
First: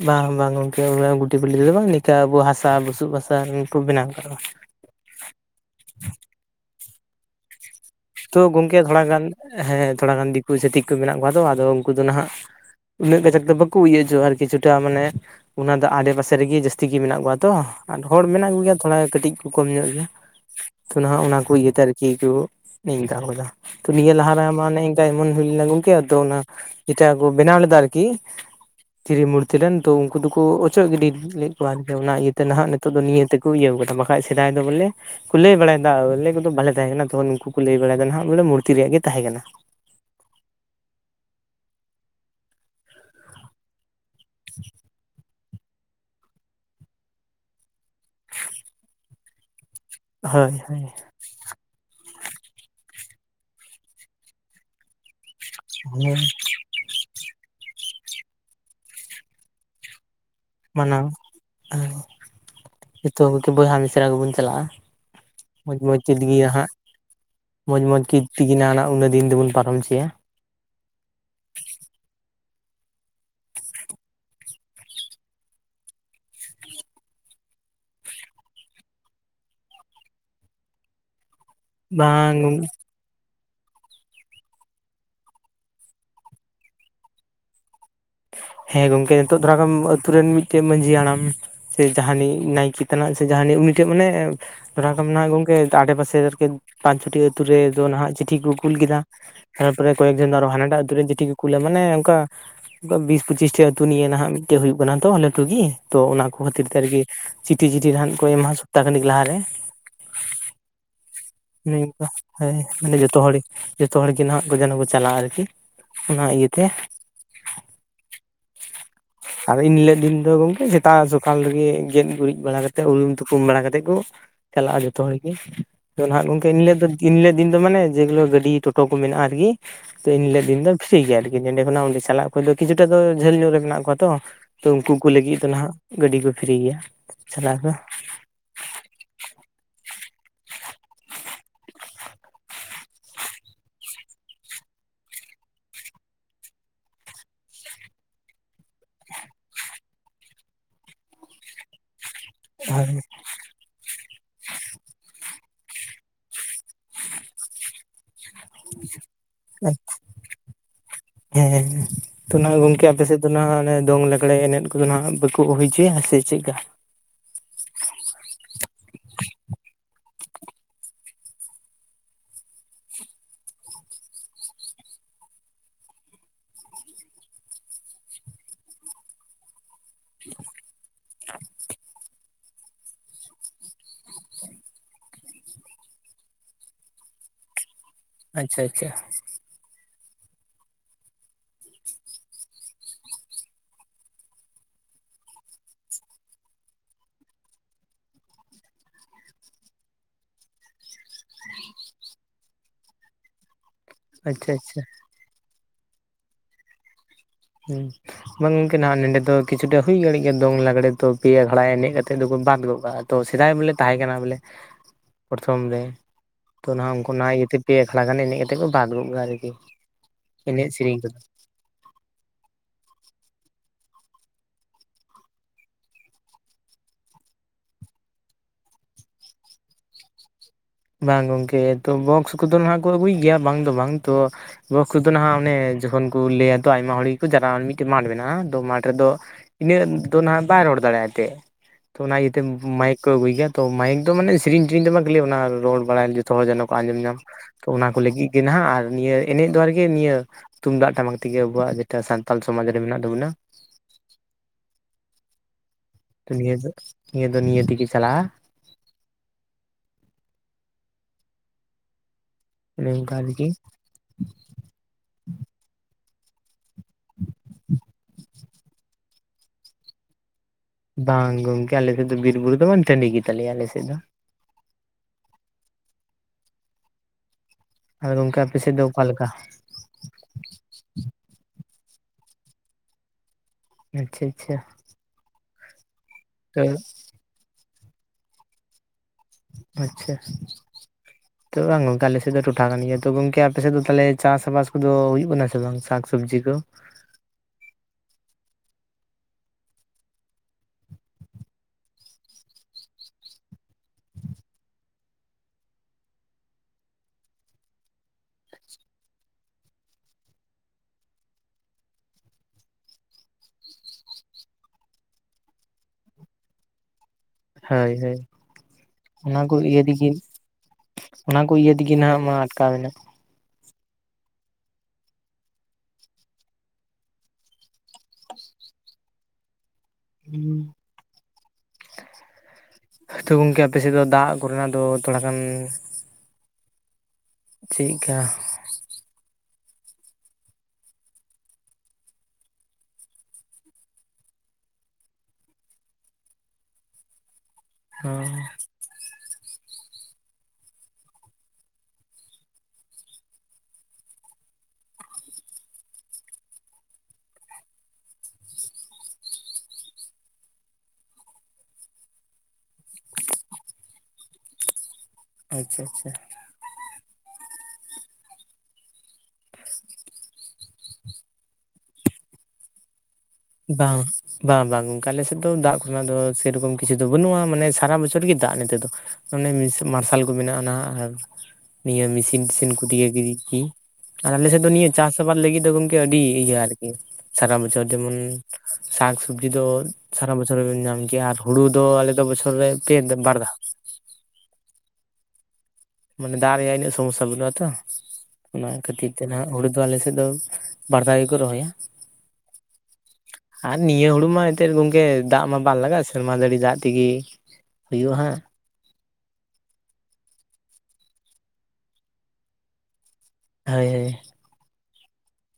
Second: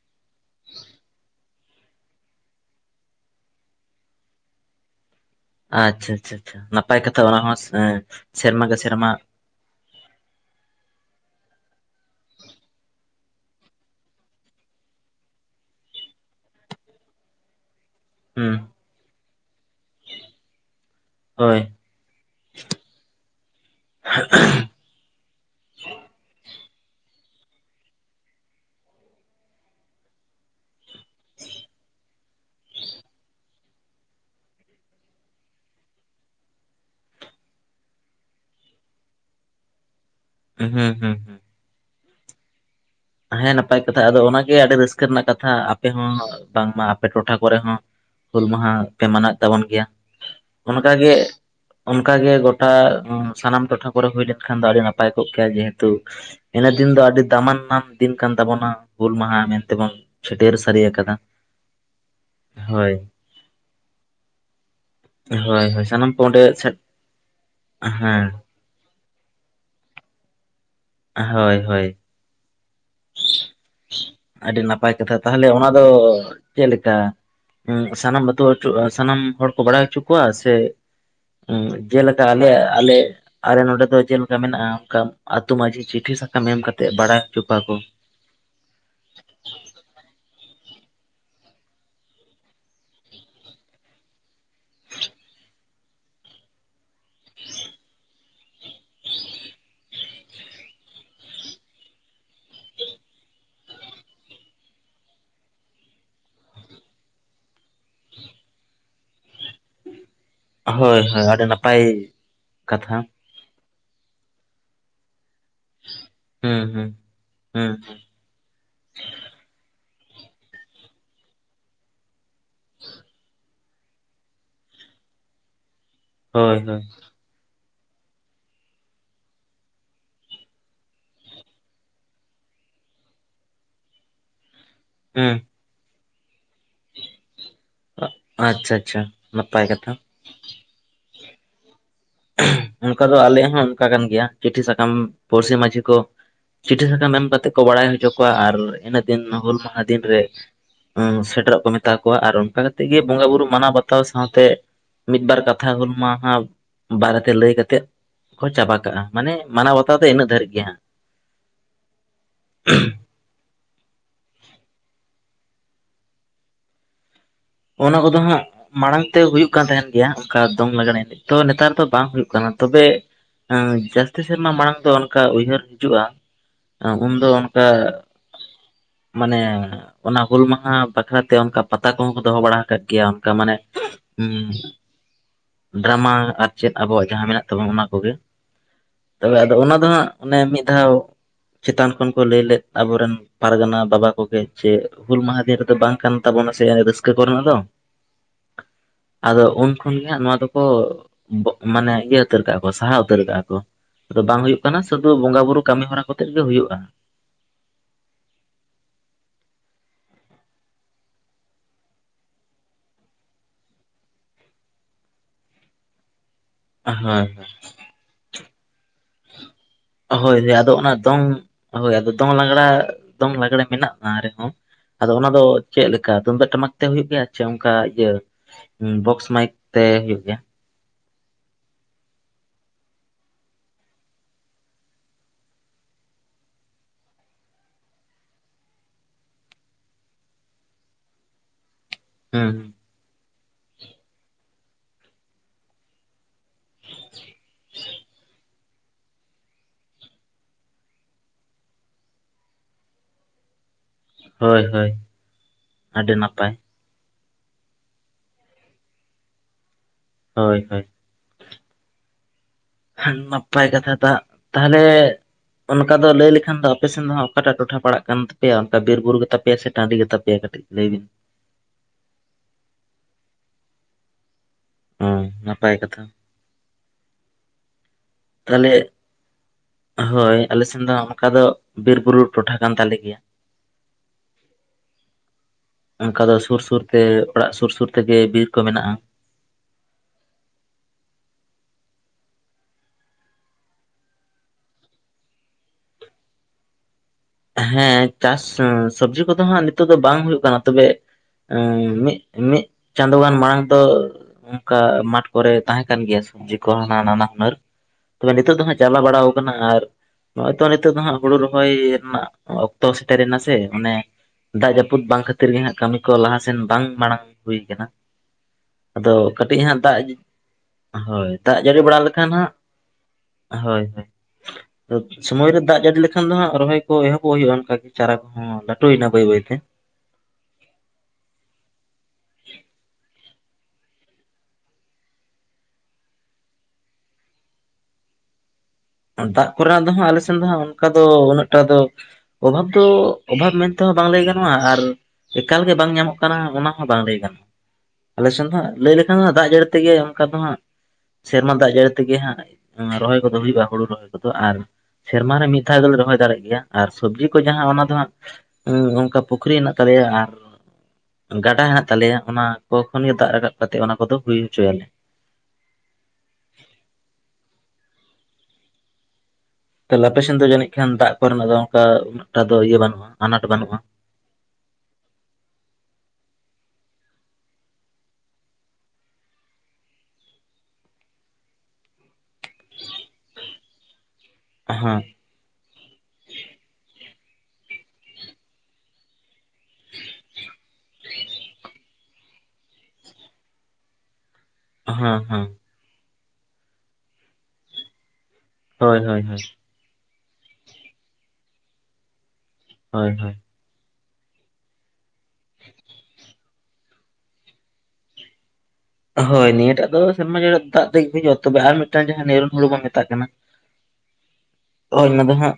ᱵᱟᱝ ᱵᱟᱝ ᱜᱚᱝᱠᱮ ᱜᱩᱴᱤ ᱵᱟᱹᱞᱤ ᱛᱮᱫ ᱵᱟᱝ ᱱᱤᱝᱠᱟ ᱟᱵᱚ ᱦᱟᱥᱟ ᱵᱩᱥᱩᱵ ᱦᱥᱟᱠᱩ ᱵᱮᱱᱟᱣ ᱠᱟᱫ ᱠᱚᱣᱟ ᱾
ᱟᱪᱪᱷᱟ ᱪᱷᱟ ᱪᱷᱟ ᱱᱟᱯᱟᱭ ᱠᱟᱛᱷᱟ ᱚᱱᱟ ᱦᱚᱸ ᱮᱸ
ᱛᱚ ᱜᱚᱝᱠᱮ ᱛᱷᱚᱲᱟ ᱜᱟᱱ ᱦᱮᱸ ᱛᱷᱚᱲᱟ ᱜᱟᱱ ᱫᱤᱠᱩ ᱪᱷᱟᱛᱤᱠᱩ ᱢᱮᱱᱟᱜ ᱠᱚᱣᱟ, ᱛᱚ ᱟᱫᱚ ᱩᱱᱠᱩ ᱫᱚ ᱱᱟᱸᱦᱟᱜ ᱩᱱᱟᱹᱜ ᱜᱟᱡᱟᱠ ᱫᱚ ᱵᱟᱠᱩ ᱤᱭᱟᱹ ᱦᱚᱪᱚᱣᱟᱜᱼᱟ ᱟᱨᱠᱤᱪᱷᱴᱟ ᱢᱟᱱᱮ ᱚᱱᱟ ᱫᱚ ᱟᱰᱮ ᱯᱟᱥᱮ ᱨᱮᱜᱤ ᱡᱟᱹᱥᱛᱤ ᱜᱮ ᱢᱮᱱᱟᱜ ᱠᱚᱣᱟ ᱛᱚ ᱾ ᱟᱨ ᱦᱚᱲ ᱢᱮᱱᱟᱜ
ᱦᱩᱸ
ᱠᱚᱜᱮᱭᱟ ᱛᱷᱚᱲᱟ ᱠᱟᱹᱴᱤᱡ ᱠᱚ ᱠᱚᱢ ᱧᱚᱜ ᱜᱮᱭᱟ ᱛᱚ ᱱᱟᱸᱦᱟᱜ ᱚᱱᱟ ᱠᱚ
ᱦᱳᱭ
ᱤᱭᱟᱹᱛᱮ ᱟᱨᱠᱤ ᱠᱚ [UNINTELLIGIBLE] ᱠᱮᱫᱟ ᱛᱚ ᱱᱤᱭᱟᱹ ᱞᱟᱦᱟᱨᱮ ᱢᱟᱱᱮ ᱡᱟ ᱢᱚᱱ ᱦᱩᱭ ᱞᱮᱱᱟ ᱜᱚᱝᱠᱮ ᱟᱫᱚ ᱚᱱᱟ ᱡᱮᱴᱟ ᱠᱚ ᱵᱮᱱᱟᱣ ᱞᱮᱫᱟ ᱟᱨᱠᱤ ᱛᱷᱤᱨᱤ ᱢᱩᱨᱛᱤ ᱨᱮᱱ ᱛᱚ ᱩᱱᱠᱩ ᱫᱚᱠᱚ ᱚᱪᱚᱜ ᱜᱤᱰᱤ ᱞᱮᱫ ᱠᱚᱣᱟ ᱚᱱᱟ ᱤᱭᱟᱹᱛᱮ ᱱᱟᱦᱟᱜ ᱱᱤᱛᱚᱜ ᱫᱚ ᱱᱤᱭᱟᱹ ᱛᱮ ᱠᱩ ᱤᱭᱟᱹ ᱠᱟᱫᱟ ᱵᱟᱠᱷᱟᱡ ᱥᱮᱫᱟᱭ ᱫᱚ ᱵᱚᱞᱮ ᱠᱚ ᱞᱟᱹᱭ ᱵᱟᱲᱟᱭᱟ ᱵᱮ ᱠᱚᱫᱚ ᱵᱟᱞᱮ ᱛᱟᱦᱮᱸ ᱠᱟᱱᱟ ᱛᱚᱠᱷᱚᱱ ᱩᱱᱠᱩ ᱠᱚ ᱞᱟᱹᱭ ᱵᱟᱲᱟᱭ ᱫᱟ ᱱᱟᱸᱦᱟᱜ ᱵᱚᱞᱮ ᱢᱩᱨᱛᱤᱮ ᱨᱮᱭᱟᱜ ᱜᱮ ᱛᱟᱦᱮᱸ ᱠᱟᱱᱟ ᱾
ᱦᱩᱸ ᱦᱩᱸ᱾ ᱦᱮᱸ ᱱᱟᱯᱟᱭ ᱠᱟᱛᱷᱟ ᱟᱫᱚ ᱚᱱᱟᱜᱮ ᱟᱹᱰᱤ ᱨᱟᱹᱥᱠᱟᱹ ᱨᱮᱱᱟᱜ ᱠᱟᱛᱷᱟ, ᱟᱯᱮ ᱦᱚᱸ ᱵᱟᱝᱢᱟ ᱟᱯᱮ ᱴᱚᱴᱷᱟ ᱠᱚᱨᱮ ᱦᱚᱸ ᱦᱩᱞ ᱢᱟᱦᱟ ᱯᱮ ᱢᱟᱱᱟᱣᱮᱫ ᱛᱟᱵᱚᱱ ᱜᱮᱭᱟ
ᱦᱳᱭ
᱾
ᱦᱳᱭ
ᱚᱱᱠᱟᱜᱮ ᱚᱱᱠᱟᱜᱮ ᱜᱚᱴᱟ ᱥᱟᱱᱟᱢ ᱴᱚᱴᱷᱟ ᱠᱚᱨᱮᱜ ᱦᱩᱭ ᱞᱮᱱᱠᱷᱟᱱ ᱫᱚ ᱟᱹᱰᱤ ᱱᱟᱯᱟᱭ ᱠᱚᱜ ᱠᱮᱭᱟ, ᱡᱮᱦᱮᱛᱩ
ᱦᱳᱭ
ᱤᱱᱟᱹ ᱫᱤᱱ ᱫᱚ ᱟᱹᱰᱤ ᱫᱟᱢᱟᱱ ᱱᱟᱱ ᱫᱤᱱ ᱠᱟᱱ ᱛᱟᱵᱚᱱᱟ, ᱦᱩᱞ ᱢᱟᱦᱟ ᱢᱮᱱᱛᱮᱵᱚᱱ ᱪᱷᱴᱭᱟᱹᱨ ᱥᱟᱹᱨᱤᱭᱟ ᱠᱟᱫᱟ ᱾
ᱡᱷᱚᱛᱚ ᱠᱚᱜᱮ ᱵᱚᱭᱦᱟ ᱢᱤᱥᱨᱟ ᱠᱚᱵᱚᱱ ᱪᱟᱞᱟᱜᱼᱟ,
ᱦᱳᱭ
ᱢᱚᱡ
ᱦᱳᱭ
ᱢᱚᱡ
ᱥᱟᱱᱟᱢ
ᱪᱮᱫ
ᱠᱚ ᱚᱸᱰᱮ
ᱜᱮᱭᱟ ᱦᱟᱸᱜ
ᱥᱮᱴ
᱾ ᱢᱚᱡ ᱢᱚᱡ ᱠᱤᱫ
ᱦᱮᱸ
ᱛᱤ ᱡᱤ ᱱᱟᱣᱟ ᱱᱟᱜ ᱩᱱᱟᱹᱜ ᱫᱤᱱ ᱛᱮᱵᱚᱱ ᱯᱟᱨᱚᱢ ᱦᱚᱪᱚᱭᱟ ᱾
ᱦᱳᱭ ᱦᱳᱭ ᱾ ᱟᱹᱰᱤ ᱱᱟᱯᱟᱭ ᱠᱟᱛᱷᱟ ᱛᱟᱦᱚᱞᱮ ᱚᱱᱟ ᱫᱚ ᱪᱮᱫ ᱞᱮᱠᱟ? ᱥᱟᱱᱟᱢ ᱟᱹᱛᱩ ᱥᱟᱱᱟᱢ ᱦᱚᱲ ᱠᱚ ᱵᱟᱲᱟᱭ ᱦᱚᱪᱚ ᱠᱚᱣᱟ ᱥᱮ ᱦᱩᱸ ᱡᱮᱞᱮᱠᱟ ᱟᱞᱮ
ᱵᱟᱝ
ᱟᱞᱮ ᱟᱞᱮ ᱱᱚᱰᱮ ᱫᱚ ᱪᱮᱫ ᱞᱮᱠᱟ ᱢᱮᱱᱟᱜᱼᱟ ᱚᱱᱠᱟ ᱟᱛᱳ ᱢᱟᱺᱡᱷᱤ ᱪᱤᱴᱷᱤ ᱥᱟᱠᱟᱢ ᱮᱢ ᱠᱟᱛᱮᱫ ᱵᱟᱲᱟᱭ ᱦᱚᱪᱚ ᱠᱚᱣᱟᱠᱚ ᱾
ᱦᱮᱸ ᱜᱚᱢᱠᱮ ᱱᱤᱛᱚᱜ ᱫᱚᱨᱟ ᱠᱚᱢ ᱟᱹᱛᱩ ᱨᱮᱱ ᱢᱤᱫᱴᱮᱡ ᱢᱟᱺᱡᱷᱤ ᱦᱟᱲᱟᱢ, ᱥᱮ ᱡᱟᱸᱦᱟᱱᱤᱡ ᱱᱟᱭᱠᱮ ᱛᱮᱟᱱᱟᱜ ᱥᱮ ᱡᱟᱦᱟᱱᱤᱡ ᱩᱱᱤ ᱴᱷᱮᱡ ᱢᱟᱱᱮ ᱛᱷᱚᱲᱟ ᱠᱚ ᱱᱟ ᱜᱚᱝᱠᱮ ᱟᱰᱮ ᱯᱟᱥᱮ ᱟᱨᱠ ᱯᱟᱸᱪ ᱪᱷᱚᱴᱤ ᱟᱹᱛᱩ ᱨᱮᱫᱚ ᱱᱟᱦᱟᱜ ᱪᱤ ᱴᱷᱤ ᱠᱚ ᱠᱩᱞ ᱠᱮᱫᱟ, ᱛᱟᱨᱚᱨᱮ ᱠᱚᱭᱮᱠ ᱡᱚᱱ ᱦᱟᱱᱟᱴᱟᱜ ᱟᱛᱩ ᱨᱮ ᱡᱤᱴᱷᱤ ᱠᱚ ᱠᱩᱞᱟ ᱢᱟᱱᱮ ᱚᱱᱠᱟ ᱵᱤᱥ ᱯᱚᱸᱪᱤᱥ ᱴᱤ ᱟᱹᱛᱩ ᱱᱤᱭᱮ ᱱᱟᱦᱟᱜ ᱢᱤᱫᱴᱮᱡ ᱦᱩᱭᱩᱜ ᱠᱟᱱᱟ ᱛᱚ ᱟᱞᱮ ᱟᱹᱛᱩ ᱜᱮ ᱛᱚ ᱚᱱᱟ ᱠᱚ ᱠᱷᱟᱹᱛᱤᱨ ᱟᱨᱠᱤ ᱾ ᱪᱤᱴᱷᱤ ᱪᱤᱴᱷᱤ ᱨᱟᱱ ᱠᱚ ᱮᱢᱟ ᱥᱚᱯᱛᱟᱦ ᱠᱷᱟᱹᱱᱤᱠ ᱞᱟᱦᱟ ᱨᱮ ᱾
ᱦᱳᱭ ᱦᱳᱭ ᱟᱹᱰᱤ ᱱᱟᱯᱟᱭ ᱾
[UNINTELLIGIBLE] ᱦᱮᱸ ᱢᱟᱱᱮ ᱡᱚᱛᱚ ᱦᱚᱲ ᱡᱚᱛᱚ ᱦᱚᱲ ᱜᱮ ᱱᱟᱦᱟᱜ ᱠᱚ ᱡᱮᱱᱚ ᱠᱚ ᱪᱟᱞᱟᱜᱼᱟ ᱟᱨᱠᱤ ᱾ ᱚᱱᱟ ᱤᱭᱟᱹ
ᱦᱩᱸ
ᱛᱮ
ᱦᱩᱸ ᱦᱩᱸ
᱾ ᱟᱨ ᱮᱱ ᱦᱤᱞᱳᱜ ᱫᱤᱱ ᱫᱚ ᱜᱚᱝᱠᱮ ᱥᱮᱛᱟᱜ ᱥᱚᱠᱟᱞ ᱨᱮᱜᱮ ᱜᱮᱡ ᱜᱩᱨᱤᱡ, ᱵᱟᱲᱟ ᱠᱟᱛᱮᱫ ᱩᱞᱩᱢ ᱛᱩᱯᱩᱢ ᱵᱟᱲᱟ ᱠᱟᱛᱮᱫ ᱠᱚ ᱪᱟᱞᱟᱜᱼᱟ ᱡᱚᱛᱚ ᱦᱚᱲ ᱜᱮ ᱾ ᱚ ᱱᱟᱦᱟᱜ ᱜᱚᱝᱠᱮ
ᱦᱳᱭ
ᱮᱱ ᱦᱤᱞᱚᱜ
ᱦᱳᱭ
ᱫᱚ ᱮᱱ ᱦᱤᱞᱚᱜ ᱫᱤᱱ ᱫᱚ ᱢᱟᱱᱮ ᱡᱮᱜᱩᱞᱳ ᱜᱟᱹᱰᱤ ᱴᱳᱴᱳ ᱠᱚ ᱢᱮᱱᱟᱜᱼᱟ ᱟᱨᱠᱤ, ᱛᱚ ᱮᱱ ᱦᱤᱞᱳᱜ ᱫᱤᱱ ᱫᱚ ᱯᱷᱤᱨᱤ ᱜᱮᱭᱟ ᱟᱨᱠᱤ ᱱᱚᱸᱰᱮ ᱠᱷᱚᱱᱟᱜ ᱚᱸᱰᱮ ᱪᱟᱞᱟᱜ ᱟᱠᱚ ᱫᱚ ᱠᱤᱪᱷᱩᱴᱟ ᱫᱚ ᱡᱷᱟᱹᱞ ᱧᱚᱜ ᱨᱮ ᱢᱮᱱᱟᱜ ᱠᱚᱣᱟ ᱛᱚ ᱾ ᱛᱚ ᱩᱱᱠᱩ ᱠᱚ
ᱦᱩᱸ
ᱞᱟᱹᱜᱤᱫ ᱫᱚ ᱱᱟᱦᱟᱜ ᱜᱟᱹᱰᱤ ᱠᱚ ᱯᱷᱤᱨᱤ ᱜᱮᱭᱟ ᱪᱟᱞᱟᱜ ᱟᱠᱚ᱾
ᱟᱪᱪᱷᱟ ᱟᱪᱪᱷᱟ ᱱᱟᱯᱟᱭ ᱠᱟᱛᱷᱟ ᱾ ᱚᱱᱠᱟ ᱫᱚ ᱟᱞᱮ ᱦᱚᱸ ᱚᱱᱠᱟ ᱠᱟᱱ ᱜᱮᱭᱟ ᱪᱤᱴᱷᱤ ᱥᱟᱠᱟᱢ [UNINTELLIGIBLE] ᱢᱟᱺᱡᱷᱤ ᱠᱚ, ᱪᱤᱴᱷᱤ ᱥᱟᱠᱟᱢ ᱮᱢ ᱠᱟᱛᱮᱫ ᱠᱚ ᱵᱟᱲᱟᱭ ᱦᱚᱪᱚ ᱠᱚᱣᱟ ᱟᱨ ᱤᱱᱟᱹ ᱫᱤᱱ ᱦᱩᱞ ᱢᱟᱦᱟ ᱫᱤᱱ ᱨᱮ, ᱥᱮᱴᱮᱨᱚᱜ ᱠᱚ ᱢᱮᱛᱟ ᱠᱚᱣᱟ ᱟᱨᱼᱼ ᱚᱱᱠᱟ
ᱟᱨ
ᱠᱟᱛᱮᱫ ᱜᱮ ᱵᱚᱸᱜᱟ ᱵᱩᱨᱩ ᱢᱟᱱᱟᱣ ᱵᱟᱛᱟᱣ ᱥᱟᱶ ᱛᱮ ᱢᱤᱫᱼᱵᱟᱨ ᱠᱟᱛᱷᱟ ᱦᱩᱞ ᱢᱟᱦᱟᱸᱼᱼ ᱵᱟᱨᱮ ᱛᱮ ᱞᱟᱹᱭ ᱠᱟᱛᱮᱜ ᱠᱚ ᱪᱟᱵᱟ ᱠᱟᱜᱼᱟ, ᱢᱟᱱᱮ ᱢᱟᱱᱟᱣ ᱵᱟᱛᱟᱣ ᱫᱚ ᱤᱱᱟᱹᱜ ᱫᱷᱟᱹᱨᱤᱡ ᱜᱮ ᱦᱟᱸᱜ᱾
ᱦᱮᱸ ᱛᱚ ᱚᱱᱟ ᱜᱚᱝᱠᱮ ᱟᱯᱮ ᱥᱮᱫ, [UNINTELLIGIBLE] ᱦᱟᱱᱮ ᱫᱚᱝ ᱞᱟᱜᱽᱲᱮ ᱮᱱᱮᱡ ᱠᱚ ᱢᱮᱱᱟ ᱦᱟᱸᱜ ᱵᱟᱠᱚ ᱦᱩᱭ ᱪᱚᱭᱟ ᱥᱮ ᱪᱮᱫᱠᱟᱼᱼ
ᱚᱱᱟ ᱠᱚ ᱫᱚ ᱦᱟᱸᱜ ᱢᱟᱲᱟᱝ ᱛᱮ ᱦᱩᱭᱩᱜ ᱠᱟᱱ ᱛᱟᱦᱮᱱ ᱜᱮᱭᱟ ᱚᱱᱠᱟ ᱫᱚᱝ ᱞᱟᱜᱽᱬᱮ ᱮᱱᱮᱡ ᱛᱚ ᱱᱮᱛᱟᱨ ᱫᱚ ᱵᱟᱝ ᱦᱩᱭᱩᱜ ᱠᱟᱱᱟ ᱛᱚᱵᱮᱼᱼ ᱦᱩᱸ ᱡᱟᱹᱥᱛᱤ ᱥᱮᱨᱢᱟ ᱢᱟᱲᱟᱝ ᱫᱚ ᱚᱱᱠᱟ ᱩᱭᱦᱟᱹᱨ ᱦᱤᱡᱩᱜᱼᱟ ᱩᱱᱫᱚ ᱚᱱᱠᱟ ᱢᱟᱱᱮ ᱚᱱᱟ ᱦᱩᱞ ᱢᱟᱦᱟ ᱵᱟᱠᱷᱨᱟ ᱛᱮ ᱚᱱᱠᱟ ᱯᱟᱛᱟ ᱠᱚᱦᱚᱸ ᱠᱚ ᱫᱚᱦᱚ ᱵᱟᱲᱟ ᱟᱠᱟᱜ ᱜᱮᱭᱟ ᱚᱱᱠᱟ ᱢᱟᱱᱮ ᱦᱩᱸ ᱰᱨᱟᱢᱟ ᱟᱨ ᱪᱮᱫ ᱟᱵᱚᱣᱟᱜ ᱡᱟᱦᱟᱸ ᱢᱮᱱᱟᱜ ᱛᱟᱵᱚᱱ ᱚᱱᱟ ᱠᱚ ᱜᱮ
ᱟᱪᱪᱷᱟ ᱟᱪᱪᱷᱟ
ᱛᱚᱵᱮ ᱟᱫᱚ ᱚᱱᱟ ᱫᱚ ᱦᱟᱸᱜ ᱚᱱᱮ ᱢᱤᱫ ᱫᱷᱟᱣ ᱪᱮᱛᱟᱱ ᱠᱷᱚᱱ ᱠᱚ ᱞᱟᱹᱭ ᱞᱮᱫ ᱟᱵᱚ ᱨᱮᱱᱼᱼ ᱯᱟᱨᱜᱟᱱᱟ ᱵᱟᱵᱟ ᱠᱚ ᱜᱮ ᱡᱮ ᱦᱩᱞ ᱢᱟᱦᱟ ᱫᱤᱱ ᱨᱮ ᱫᱚ ᱵᱟᱝ ᱠᱟᱱ ᱛᱟᱵᱚᱱᱟ ᱥᱮ ᱨᱟᱹᱥᱠᱟᱹ ᱨᱟᱹᱥᱠᱟᱹ ᱠᱚ ᱨᱮᱱᱟᱜ ᱫᱚ ᱟᱫᱚ ᱩᱱ ᱠᱷᱚᱱ ᱜᱮ ᱦᱟᱸᱜ ᱱᱚᱣᱟ ᱫᱚ ᱠᱚᱼᱼ ᱵᱚ ᱢᱟᱱᱮ ᱤᱭᱟᱹ ᱩᱛᱟᱹᱨ ᱠᱟᱜᱼᱟ ᱠᱚ ᱥᱟᱦᱟ ᱩᱛᱟᱹᱨ ᱠᱟᱜᱼᱟ ᱠᱚ ᱟᱫᱚ ᱵᱟᱝ
ᱟᱪᱪᱷᱟ
ᱦᱩᱭᱩᱜ
ᱟᱪᱪᱷᱟ
ᱠᱟᱱᱟ ᱥᱩᱫᱷᱩ ᱵᱚᱸᱜᱟ ᱵᱩᱨᱩ ᱠᱟᱹᱢᱤ ᱦᱚᱨᱟ ᱠᱟᱛᱮᱜ ᱜᱮ ᱦᱩᱭᱩᱜᱼᱟ
ᱦᱩᱸ ᱵᱟᱝ ᱜᱚᱝᱠᱮ ᱱᱟᱜ ᱱᱚᱸᱰᱮ ᱫᱚ ᱠᱤᱪᱷᱩᱴᱟ ᱦᱩᱭ ᱫᱟᱲᱮ ᱜᱮᱭᱟ ᱫᱚᱝ ᱞᱟᱜᱽᱲᱮ ᱫᱚ ᱯᱮᱭᱟ ᱟᱠᱷᱲᱟ ᱮᱱᱮᱡ ᱠᱟᱛᱮᱫ ᱫᱚᱠᱚ ᱵᱟᱫ ᱜᱚᱫ ᱠᱟᱜᱼᱟ ᱛᱚ ᱥᱮᱫᱟᱭ ᱵᱚᱞᱮ ᱛᱟᱦᱮᱸ ᱠᱟᱱᱟ ᱵᱚᱞᱮ ᱯᱨᱚᱛᱷᱚᱢ ᱨᱮ ᱛᱚ ᱱᱟᱦ ᱩᱱᱠᱩ
ᱦᱳᱭ
ᱱᱟᱭ ᱤᱭᱟᱹ ᱛᱮ ᱯᱮ ᱟᱠᱷᱲᱟ ᱜᱟᱱ ᱮᱱᱮᱡ ᱠᱟᱛᱮ ᱠᱚ ᱵᱟᱫ ᱜᱚᱫ ᱠᱟᱜᱼᱟ ᱟᱨᱠᱤ
ᱦᱳᱭ ᱦᱳᱭ
ᱮᱱᱮᱡ
ᱟᱫᱚ ᱚᱱᱟ
ᱥᱮᱨᱮᱧ ᱠᱚᱫᱚᱼᱼ
ᱫᱚᱝ ᱦᱳᱭ ᱟᱫᱚ ᱫᱚᱝ ᱞᱟᱜᱽᱲᱮ ᱫᱚᱝ ᱞᱟᱜᱽᱲᱮ ᱢᱮᱱᱟᱜᱼᱟ ᱨᱮ ᱦᱚᱸ ᱟᱫᱚ ᱚᱱᱟ ᱫᱚ ᱪᱮᱫ ᱞᱮᱠᱟ ᱛᱩᱢᱫᱟᱹᱜ ᱴᱟᱢᱟᱠ ᱛᱮ ᱦᱩᱭᱩᱜ ᱜᱮᱭᱟ ᱥᱮ ᱚᱱᱠᱟ ᱤᱭᱟᱹ ᱵᱚᱠᱥ ᱢᱟᱭᱤᱠ ᱛᱮ ᱦᱩᱭᱩᱜ ᱜᱮᱭᱟ
ᱵᱟᱝ ᱜᱚᱝᱠᱮ ᱛᱚ ᱵᱚᱠᱥ ᱠᱚ ᱫᱚ ᱱᱟᱜ ᱠᱚ ᱟᱹᱜᱩᱭ ᱜᱮᱭᱟ ᱵᱟᱝ ᱫᱚ ᱵᱟᱝ ᱛᱚ ᱵᱚᱠᱥ ᱫᱚ ᱱᱟᱦᱟᱜ ᱚᱱᱮ ᱡᱚᱠᱷᱚᱱ ᱠᱚ ᱞᱟᱹᱭᱟ ᱛᱚ ᱟᱭᱢᱟ ᱦᱚᱲ ᱜᱮ ᱠᱚ ᱡᱟᱨᱟᱜᱼᱟ ᱢᱤᱫᱴᱟᱝ ᱢᱟᱴᱷ ᱢᱮᱱᱟᱜᱼᱟ ᱟᱫᱚ ᱢᱟᱴᱷ ᱨᱮᱫᱚ ᱤᱱᱟᱹᱜ ᱫᱚ ᱱᱟᱜ ᱵᱟᱭ ᱨᱚᱲ ᱫᱟᱲᱮᱭᱟᱜᱼᱛᱮ ᱛᱚ ᱚᱱᱟ ᱤᱭᱟᱹ ᱛᱮ
ᱦᱩᱸ
ᱢᱟᱭᱤᱠ ᱠᱚ ᱟᱹᱜᱩᱭ ᱜᱮᱭᱟ ᱛᱚ ᱢᱟᱭᱤᱠ ᱫᱚ ᱢᱟᱱᱮ ᱥᱮᱨᱮᱧ ᱴᱤᱨᱤᱧ ᱫᱚ ᱵᱟᱝ ᱠᱷᱟᱹᱞᱤ ᱚᱱᱟ ᱨᱚᱲ ᱵᱟᱲᱟ [UNINTELLIGIBLE] ᱡᱚᱛᱚ ᱦᱚᱲ ᱡᱮᱱᱚ ᱠᱚ ᱟᱸᱡᱚᱢ ᱧᱟᱢ ᱛᱚ ᱚᱱᱟ ᱠᱚ ᱞᱟᱹᱜᱤᱫ ᱜᱮ ᱱᱟᱦᱟᱜ ᱟᱨ ᱱᱤᱭᱟᱹ ᱮᱱᱮᱡ ᱫᱳᱣᱟᱨ ᱜᱮ ᱱᱤᱭᱟᱹ ᱛᱩᱢᱫᱟᱜ ᱴᱟᱢᱟᱠ ᱛᱮ ᱜᱮ ᱟᱵᱩᱣᱟᱜ ᱡᱮᱴᱟ ᱥᱟᱱᱛᱟᱞ ᱥᱚᱢᱟᱡᱽ ᱨᱮ ᱢᱮᱱᱟᱜ ᱛᱟᱵᱚᱱᱟ
ᱦᱳᱭ ᱦᱳᱭ ᱟᱹᱰᱤ
ᱛᱚ
ᱱᱟᱯᱟᱭ
ᱱᱤᱭᱟᱹ ᱫᱚ ᱱᱤᱭᱟᱹ ᱫᱚ ᱱᱤᱭᱟᱹ ᱛᱮ ᱜᱮ ᱪᱟᱞᱟᱜᱼᱟ
ᱦᱳᱭ ᱦᱳᱭ
ᱚᱱᱮ
ᱦᱟ
ᱚᱱᱠᱟ ᱟᱨᱠᱤ
ᱱᱟᱯᱟᱭ ᱠᱟᱛᱷᱟ ᱛᱟ ᱛᱟᱦᱚᱞᱮ ᱚᱱᱠᱟ ᱫᱚ ᱞᱟᱹᱭ ᱞᱮᱠᱷᱟᱱ ᱫᱚ ᱟᱯᱮ ᱥᱮᱱ ᱦᱚᱸ ᱚᱠᱟᱴᱟᱜ ᱴᱚᱴᱷᱟ ᱯᱟᱲᱟᱜ ᱠᱟᱱ ᱛᱟᱯᱮᱭᱟ ᱚᱱᱠᱟ ᱵᱤᱨ ᱵᱩᱨᱩ ᱜᱮ ᱛᱟᱯᱮᱭᱟ ᱥᱮ ᱴᱟᱺᱰᱤ ᱜᱮᱛᱟ ᱯᱮᱭᱟ ᱠᱟᱹᱴᱤᱡ ᱞᱟᱹᱭ ᱵᱤᱱ
ᱵᱟᱝ ᱜᱚᱝᱠᱮ ᱟᱞᱮ ᱥᱮᱫ ᱫᱚ ᱵᱤᱨ ᱵᱩᱨᱩ ᱫᱚ ᱵᱟᱝ ᱴᱟᱺᱰᱤ ᱜᱮ ᱛᱟᱞᱮᱭᱟ ᱟᱞᱮ ᱥᱮᱫ ᱫᱚᱼᱼ
ᱦᱚᱸ ᱱᱟᱯᱟᱭ ᱠᱟᱛᱷᱟ
ᱟᱫᱚ ᱜᱚᱝᱠᱮ ᱟᱯᱮ
ᱛᱟᱦᱚᱞᱮ
ᱥᱮᱫ ᱫᱚ ᱚᱠᱟ ᱞᱮᱠᱟ
ᱦᱳᱭ ᱟᱞᱮᱥᱮᱱ ᱫᱚ ᱚᱱᱠᱟ ᱫᱚ ᱵᱤᱨ ᱵᱩᱨᱩ ᱴᱚᱴᱷᱟ ᱠᱟᱱ ᱛᱟᱞᱮ ᱜᱮᱭᱟ
ᱟᱪᱪᱷᱟ ᱟᱪᱪᱷᱟ
ᱚᱱᱠᱟ ᱫᱚ ᱥᱩᱨ
ᱛᱚ
ᱥᱩᱨᱛᱮ ᱚᱲᱟᱜ ᱥᱩᱨ ᱥᱩᱨ ᱛᱮᱜᱮ ᱵᱤᱨ ᱠᱚ ᱢᱮᱱᱟᱜᱼᱟ᱾
ᱟᱪᱪᱷᱟ
[INAUDIBLE]
ᱛᱚ ᱵᱟᱝ ᱜᱚᱝᱠᱮ ᱟᱞᱮ ᱥᱮᱫ ᱫᱚ ᱴᱚᱴᱷᱟ ᱠᱟᱱ ᱜᱮᱭᱟ ᱛᱚ ᱜᱚᱝᱠᱮ ᱟᱯᱮ ᱥᱮᱫ ᱫᱚ ᱛᱟᱦᱞᱮ ᱪᱟᱥ ᱵᱟᱥ ᱠᱚᱫᱚ ᱦᱩᱭᱩᱜ ᱠᱟᱱᱟ ᱥᱮ ᱵᱟᱝ ᱥᱟᱠ ᱥᱚᱵᱽᱡᱤ ᱠᱚ
ᱦᱮᱸ ᱪᱟᱥ ᱥᱚᱵᱡᱤ ᱠᱚᱫᱚ ᱦᱟᱜ ᱱᱤᱛᱚᱜ ᱫᱚ ᱵᱟᱝ ᱦᱩᱭᱩᱜ ᱠᱟᱱᱟ ᱛᱚᱵᱮ ᱢᱤᱫ ᱢᱤᱫ ᱪᱟᱸᱫᱳ ᱜᱟᱱ ᱢᱟᱲᱟᱝ ᱫᱚ ᱚᱱᱠᱟ ᱢᱟᱴ ᱠᱚᱨᱮ ᱛᱟᱦᱮᱸ ᱠᱟᱱ ᱜᱮᱭᱟ ᱥᱚᱵᱡᱤ ᱠᱚ ᱦᱚ ᱱᱟᱱᱟ ᱦᱩᱱᱟᱹᱨ ᱛᱚᱵᱮ ᱱᱤᱛᱳ ᱫᱚ ᱦᱟᱸᱜ ᱪᱟᱵᱟ ᱵᱟᱲᱟᱣ ᱠᱟᱱᱟ ᱟᱨ ᱱᱚᱜᱼᱚᱭ ᱛᱚ ᱱᱤᱛᱚᱜ ᱫᱚ ᱦᱟᱸᱜ ᱦᱳᱲᱳ ᱨᱚᱦᱚᱭ [UNINTELLIGIBLE] ᱚᱠᱛᱚ ᱥᱮᱴᱮᱨ ᱮ ᱱᱟ ᱥᱮ ᱢᱟᱱᱮ ᱫᱟᱜ ᱡᱟᱹᱯᱩᱫ ᱵᱟᱝ ᱠᱷᱟᱹᱛᱤᱨ ᱜᱮ ᱦᱟᱜ ᱠᱟᱹᱢᱤ ᱠᱚ ᱞᱟᱦᱟ ᱥᱮᱱ ᱵᱟᱝ ᱢᱟᱲᱟᱝ ᱦᱩᱭ ᱠᱟᱱᱟ
ᱦᱳᱭ ᱦᱳᱭ
ᱟᱫᱚ
ᱚᱱᱟ ᱠᱚ
ᱠᱟᱹᱴᱤᱡ ᱦᱟᱸᱜ
ᱤᱭᱟᱹ
ᱫᱟᱜ
ᱛᱮᱜᱮ
ᱦᱳᱭ
ᱚᱱᱟ ᱠᱚ
ᱫᱟᱜ
ᱤᱭᱟᱹ
ᱡᱟᱹᱲᱤ
ᱛᱮᱜᱮ
ᱵᱟᱲᱟ ᱞᱮ
ᱱᱟᱦᱟᱜ
ᱠᱷᱟᱱ
ᱢᱟ
ᱦᱟᱸᱜ
ᱟᱴᱠᱟᱣ ᱮᱱᱟ
ᱦᱳᱭ ᱦᱳᱭ ᱥᱩᱢᱳᱭ ᱨᱮ ᱫᱟᱜ ᱡᱟᱹᱲᱤ ᱞᱮ ᱠᱷᱟᱱ ᱫᱚ ᱦᱟᱜ ᱨᱚᱦᱚᱭ ᱠᱚ ᱮᱦᱚᱵ ᱵᱚᱜ ᱦᱳᱭᱳᱜᱼᱟ ᱚᱱᱠᱟ ᱜᱮ ᱪᱟᱨᱟ ᱠᱚ ᱦᱚᱸ ᱞᱟᱹᱴᱩᱭ ᱱᱟ ᱵᱟᱹᱭ ᱵᱟᱹᱭ ᱛᱮ
ᱦᱩᱸ ᱛᱚ ᱜᱚᱝᱠᱮ ᱟᱯᱮ ᱥᱮᱫ ᱫᱚ ᱫᱟᱜ ᱠᱚᱨᱮ ᱱᱟᱜ ᱫᱚ ᱛᱷᱚᱲᱟ ᱜᱟᱱ ᱪᱮᱫ ᱠᱟ
ᱫᱟᱜ ᱠᱚ ᱨᱮᱱᱟᱜ ᱫᱚ ᱦᱟᱸᱜ ᱟᱞᱮ ᱥᱮᱱ ᱫᱚ ᱦᱟᱸᱜ ᱚᱱᱠᱟ ᱫᱚ ᱩᱱᱟᱹᱜ ᱴᱟ ᱫᱚ ᱚᱵᱷᱟᱵᱽ ᱫᱚ ᱚᱵᱷᱟᱵᱽ ᱢᱮᱱᱛᱮ ᱦᱚᱸ ᱵᱟᱝ ᱞᱟᱹᱭ ᱜᱟᱱᱚᱜᱼᱟ ᱟᱨ ᱮᱠᱟᱞ ᱜᱮ ᱵᱟᱝ ᱧᱟᱢᱚᱜ ᱠᱟᱱᱟ ᱚᱱᱟ ᱦᱚᱸ ᱵᱟᱝ ᱞᱟᱹᱭ ᱜᱟᱱᱚᱜᱼᱟ
ᱟᱪᱪᱷᱟ
ᱟᱞᱮ ᱥᱮᱱ ᱫᱚ ᱦᱟᱸᱜ ᱞᱟᱹᱭ ᱞᱮ ᱠᱷᱟᱱ ᱢᱟ ᱫᱟᱜ ᱡᱟᱹᱲᱤ ᱛᱮ ᱜᱮ ᱚᱱᱠᱟ ᱫᱚ ᱦᱟᱸᱜ ᱥᱮᱨᱢᱟ ᱫᱟᱜ ᱡᱟᱹᱲᱤ ᱛᱮ ᱜᱮ ᱦᱟᱸᱜ ᱨᱚᱦᱚᱭ ᱠᱚ ᱫᱚ ᱦᱩᱭᱩᱜᱼᱟ᱾ ᱦᱳᱲᱩ ᱨᱚᱦᱚᱭ ᱠᱚ ᱫᱚ᱾ ᱟᱨ ᱥᱮᱨᱢᱟ ᱨᱮ ᱢᱤᱫ ᱫᱷᱟᱣ ᱫᱚ ᱞᱮ ᱨᱚᱦᱚᱭ ᱫᱟᱲᱮᱜ ᱜᱮᱭᱟ ᱟᱨ ᱥᱚᱵᱽᱡᱤ ᱠᱚ ᱡᱟᱦᱟᱸ ᱚᱱᱟ ᱫᱚ ᱦᱟᱸᱜ ᱦᱩᱸ ᱚᱱᱠᱟ ᱯᱩᱠᱷᱨᱤ ᱦᱮᱱᱟᱜ ᱛᱟᱞᱮ ᱭᱟ ᱟᱨ ᱜᱟᱰᱟ ᱦᱮᱱᱟ-ᱜ ᱛᱟᱞᱮᱭᱟ ᱚᱱᱟ ᱠᱚ ᱠᱷᱚᱱ ᱫᱟᱜ ᱨᱟᱠᱟᱵ ᱠᱟᱛᱮ ᱚᱱᱟ ᱠᱚ ᱫᱚ ᱦᱩᱭ ᱦᱚ ᱪᱚ ᱭᱟᱞᱮ
ᱟᱪᱪᱷᱟ ᱟᱪᱪᱷᱟ
ᱛᱟᱞᱮ ᱟᱯᱮ ᱥᱮᱱ ᱫᱚ ᱡᱟᱹᱱᱤᱡ ᱠᱷᱟᱱ ᱫᱟᱜ ᱠᱚᱨᱮ ᱱᱟᱜ ᱫᱚ ᱚᱱᱠᱟ ᱩᱱᱟᱹᱜ ᱴᱟ ᱫᱚ ᱤᱭᱟᱹ ᱵᱟᱹᱱᱩᱜᱼᱟ ᱟᱱᱟᱴ ᱵᱟᱹᱱᱩᱜᱼᱟ
ᱵᱟᱝ ᱵᱟᱝ ᱵᱟᱝ ᱜᱚᱝᱠᱮ ᱟᱞᱮ ᱥᱮᱫ ᱫᱚ ᱫᱟᱜ ᱠᱷᱚ ᱱᱟᱜ ᱫᱚ ᱥᱮ ᱨᱚᱠᱚᱢ ᱠᱤᱪᱷᱩ ᱫᱚ ᱵᱟᱹᱱᱩᱜᱼᱟ ᱢᱟᱱᱮ ᱥᱟᱨᱟ ᱵᱚᱪᱷᱚᱨ ᱜᱮ ᱫᱟᱜ ᱱᱚ ᱛᱮ ᱫᱚ ᱚᱱᱮ ᱢᱟᱨᱥᱟᱞ ᱠᱚ ᱢᱮᱱᱟᱜᱼᱟ ᱱᱟᱦᱟᱸᱜ ᱟᱨ ᱱᱤᱭᱟᱹ ᱢᱤᱥᱤᱱ ᱛᱤᱥᱤᱱ ᱠᱚ [UNINTELLIGIBLE] [UNINTELLIGIBLE] ᱜᱮ ᱟᱨ ᱟᱞᱮ ᱥᱮᱫ ᱫᱚ ᱱᱤᱭᱟᱹ
ᱦᱮᱸ
ᱪᱟᱥ ᱟᱵᱟᱫᱽ ᱞᱟᱹᱜᱤᱫ ᱫᱚ ᱜᱚᱢᱠᱮ ᱟᱹᱰᱤ ᱤᱭᱟᱹ ᱟᱨ ᱠᱤ ᱥᱟᱨᱟ ᱵᱚᱪᱷᱚᱨ ᱡᱮ ᱢᱚᱱ ᱥᱟᱠ ᱥᱚᱵᱽᱡᱤ ᱫᱚ ᱥᱟᱨᱟ ᱵᱚᱪᱷᱚᱨ ᱮᱢ ᱧᱟᱢ ᱠᱮᱭᱟ ᱟᱨ ᱦᱩᱲᱩ ᱫᱚ ᱟᱞᱮ ᱵᱚᱪᱷᱚᱨ ᱨᱮ ᱯᱮ ᱵᱟᱨ ᱫᱷᱟᱣ
ᱦᱮᱸ ᱦᱮᱸ
ᱢᱟᱱᱮ ᱫᱟᱜ ᱨᱮᱭᱟᱜ ᱤᱱᱟᱹᱜ ᱥᱚᱢᱚᱥ ᱥᱟ ᱵᱟᱹᱱᱩᱜᱼᱟ ᱛᱚ ᱚᱱᱟ
ᱦᱳᱭ
ᱠᱷᱟᱹᱛᱤᱨ
ᱦᱳᱭ
ᱛᱮ ᱱᱟᱜ
ᱦᱳᱭ
ᱦᱩᱲᱩ ᱟᱫᱚ ᱟᱞᱮ ᱥᱮᱫ ᱫᱚ ᱵᱟᱨ ᱫᱷᱟᱣ ᱜᱮ ᱠᱚ ᱨᱚᱦᱚ ᱭᱟ
ᱦᱳᱭ ᱦᱳᱭ
ᱟᱨ ᱱᱤᱭᱟᱹ ᱦᱩᱲᱩ ᱢᱟ ᱮᱱ ᱛᱮᱫ ᱜᱚᱝᱠᱮ ᱫᱟᱜ ᱢᱟ ᱵᱟᱝ ᱞᱟᱜᱟᱜᱼᱟ ᱥᱮᱨᱢᱟ ᱡᱟᱹᱲᱤ ᱫᱟᱜ ᱛᱮ ᱜᱮ ᱦᱩᱭᱩᱜᱼᱟ ᱦᱟᱸᱜ
ᱦᱳᱭ ᱱᱤᱭᱟᱹ ᱴᱟᱜ ᱫᱚ ᱥᱮᱨᱢᱟ ᱡᱟᱹᱲᱤ ᱫᱟᱜ ᱛᱮ ᱜᱮ ᱦᱩᱭᱩᱜᱼᱟ ᱛᱚ ᱵᱮ ᱟᱨ ᱢᱤᱫ ᱴᱟᱝ ᱡᱟᱦᱟᱸ ᱱᱤᱨᱚᱱ ᱦᱩᱲᱩ ᱵᱚᱱ ᱢᱮᱛᱟᱜ ᱠᱟᱱᱟ ᱾
ᱦᱳᱭ ᱦᱳᱭ
ᱦᱳᱭ ᱚᱱᱟ ᱫᱚ ᱦᱟᱸᱜ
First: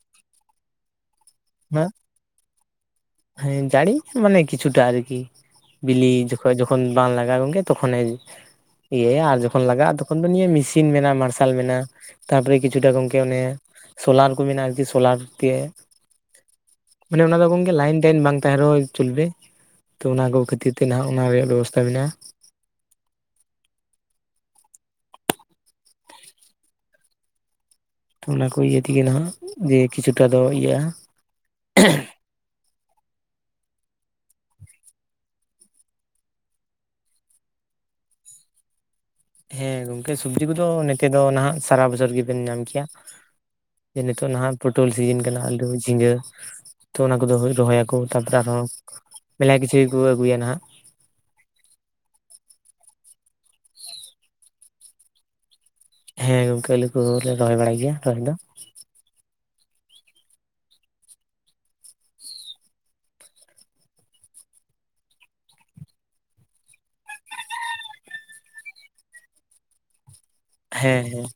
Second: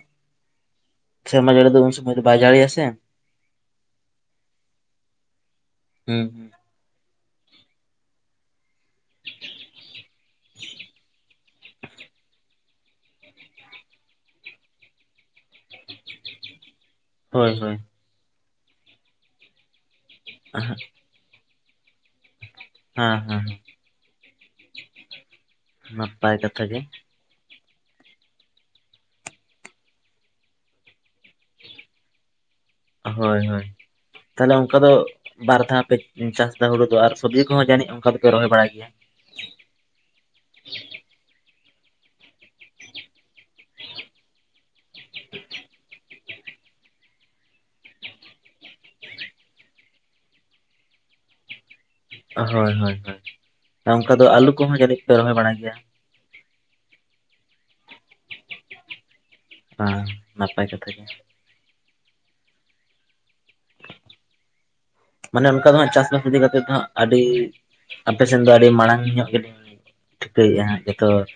ᱥᱮᱨᱢᱟ ᱡᱟᱹᱲᱤ ᱫᱚ
ᱚᱱᱟ
ᱩᱱ ᱥᱩᱢᱳᱭ ᱫᱚ ᱵᱟᱭ ᱡᱟᱲᱤ ᱭᱟᱼᱟ ᱥᱮ
ᱦᱮᱸ ᱡᱟᱹᱲᱤ ᱢᱟᱱᱮ ᱠᱤᱪᱷᱩ ᱴᱟ ᱟᱨᱠᱤ ᱵᱤᱞᱤ
ᱦᱩᱸ
ᱡᱚ
ᱦᱩᱸ
ᱠᱷᱚᱡ ᱡᱚᱠᱷ ᱛᱚ ᱠᱷᱚᱱ ᱵᱟᱝ ᱞᱟᱜᱟᱣ ᱜᱮ ᱛᱚ ᱠᱷᱚᱱᱮ ᱤᱭᱟᱹ ᱭᱟ ᱟᱨ ᱡᱚ ᱠᱷᱚᱱ ᱞᱟᱜᱟᱜᱼᱟ ᱛᱚ ᱠᱷᱚᱱ ᱫᱚ ᱱᱤᱭᱟᱹ ᱢᱤᱥᱤᱱ ᱢᱮᱱᱟᱜᱼᱟ ᱢᱟᱨᱥᱟᱞ ᱢᱮᱱᱟᱜᱼᱟ ᱛᱟᱨ ᱯᱚᱨᱮ ᱠᱤᱪᱷᱩ ᱴᱟ ᱜᱚᱝᱠᱮ ᱚᱱᱮ ᱥᱳᱞᱟᱨ ᱠᱚ ᱢᱮᱱᱟᱜᱼᱟ ᱟᱨᱠᱤ ᱥᱳᱞᱟᱨ ᱛᱮ
[INAUDIBLE]
ᱢᱟᱱᱮ ᱚᱱᱟ ᱫᱚ ᱜᱚᱝᱠᱮ
ᱦᱳᱭ
ᱞᱟᱭᱤᱱ ᱴᱟᱭᱤᱱ ᱵᱟᱝ ᱛᱟᱦᱮᱸᱱ ᱨᱮ ᱦᱚᱸ ᱪᱚᱞ ᱵᱮ ᱛᱚ ᱚᱱᱟ ᱠᱚ ᱠᱷᱟᱹᱛᱤᱨ ᱛᱮ ᱱᱟ ᱦᱟᱸᱜ ᱚᱱᱟ ᱨᱮᱭᱟᱜ ᱵᱮᱵᱚᱥᱛᱟ ᱢᱮᱱᱟᱜᱼᱟ᱾
ᱦᱮᱸ ᱦᱮᱸ᱾ ᱱᱟᱯᱟᱭ ᱠᱟᱛᱷᱟ ᱜᱮ᱾
ᱛᱚ ᱚᱱᱟᱠᱚ ᱤᱭᱟᱹ ᱛᱮᱜᱮ ᱱᱟᱦᱟᱜ ᱡᱮ ᱠᱤᱪᱷᱩᱴᱟ ᱫᱚ ᱤᱭᱟᱹᱜ-ᱟ᱾
ᱦᱳᱭ ᱦᱳᱭ᱾ ᱛᱟᱦᱞᱮ ᱚᱝᱠᱟ ᱫᱚ ᱵᱟᱨ ᱫᱷᱟᱣ ᱯᱮ ᱪᱟᱥ ᱮᱫᱟ ᱦᱩᱲᱩ ᱫᱚ ᱟᱨ ᱥᱚᱵᱽᱡᱤ ᱠᱚᱦᱚᱸ ᱡᱟᱹᱱᱤᱡ ᱚᱱᱠᱟ ᱫᱚᱯᱮ ᱨᱚᱦᱚᱭ ᱵᱟᱲᱟᱭ ᱜᱮᱭᱟ?
ᱦᱮᱸ ᱜᱚᱝᱠᱮ ᱥᱚᱵᱽᱡᱤ ᱠᱚᱫᱚ ᱱᱚᱛᱮ ᱫᱚ ᱱᱟᱦᱟᱸᱜ ᱥᱟᱨᱟ ᱵᱚᱪᱷᱚᱨ ᱜᱮᱵᱮᱱ ᱧᱟᱢ ᱠᱮᱭᱟ᱾ ᱡᱮ ᱱᱤᱛᱚᱜ ᱱᱟᱦᱟᱜ ᱯᱚᱴᱚᱞ ᱥᱤᱡᱤᱱ ᱠᱟᱱᱟ, ᱟᱹᱞᱩ ᱡᱷᱤᱸᱜᱟᱹ, ᱛᱚ, ᱚᱱᱟ ᱠᱚᱫᱚ ᱨᱚᱦᱚᱭᱟᱠᱚ ᱛᱟᱯᱚᱨᱮ ᱟᱨᱦᱚᱸ ᱢᱮᱞᱟ ᱠᱤᱪᱷᱩ ᱜᱮᱠᱚ ᱟᱹᱜᱩᱭᱟ ᱱᱟᱦᱟᱜ᱾
ᱦᱳᱭ ᱦᱳᱭ ᱦᱳᱭ ᱟᱨ ᱚᱝᱠᱟ ᱫᱚ ᱟᱹᱞᱩ ᱠᱚᱦᱚᱸ ᱡᱟᱹᱱᱤᱡ ᱯᱮ ᱨᱚᱦᱚᱭ ᱵᱟᱲᱟᱭ ᱜᱮᱭᱟ᱾
ᱦᱮᱸ ᱜᱚᱝᱠᱮ ᱟᱹᱞᱩ ᱠᱚᱞᱮ ᱨᱚᱦᱚᱭ ᱵᱟᱲᱟᱭ ᱜᱮᱭᱟ ᱨᱚᱦᱚᱭ ᱫᱚ᱾
ᱦᱟᱸ, ᱱᱟᱯᱟᱭ ᱠᱟᱛᱷᱟ ᱜᱮ᱾ ᱢᱟᱱᱮ ᱚᱱᱠᱟ ᱫᱚ ᱦᱟᱸᱜ ᱪᱟᱥᱵᱟᱥ ᱤᱫᱤ ᱠᱟᱛᱮᱫ ᱫᱚ ᱦᱟᱸᱜ ᱟᱹᱰᱤ ᱟᱯᱮ ᱥᱮᱱ ᱫᱚ ᱟᱹᱰᱤ ᱢᱟᱲᱟᱝ ᱧᱚᱜ ᱜᱮᱞᱤᱧ ᱴᱷᱤᱠᱟᱹᱭᱮᱜ-ᱟ ᱦᱟᱸᱜ
ᱦᱮᱸ
ᱡᱚᱛᱚ
ᱦᱮᱸ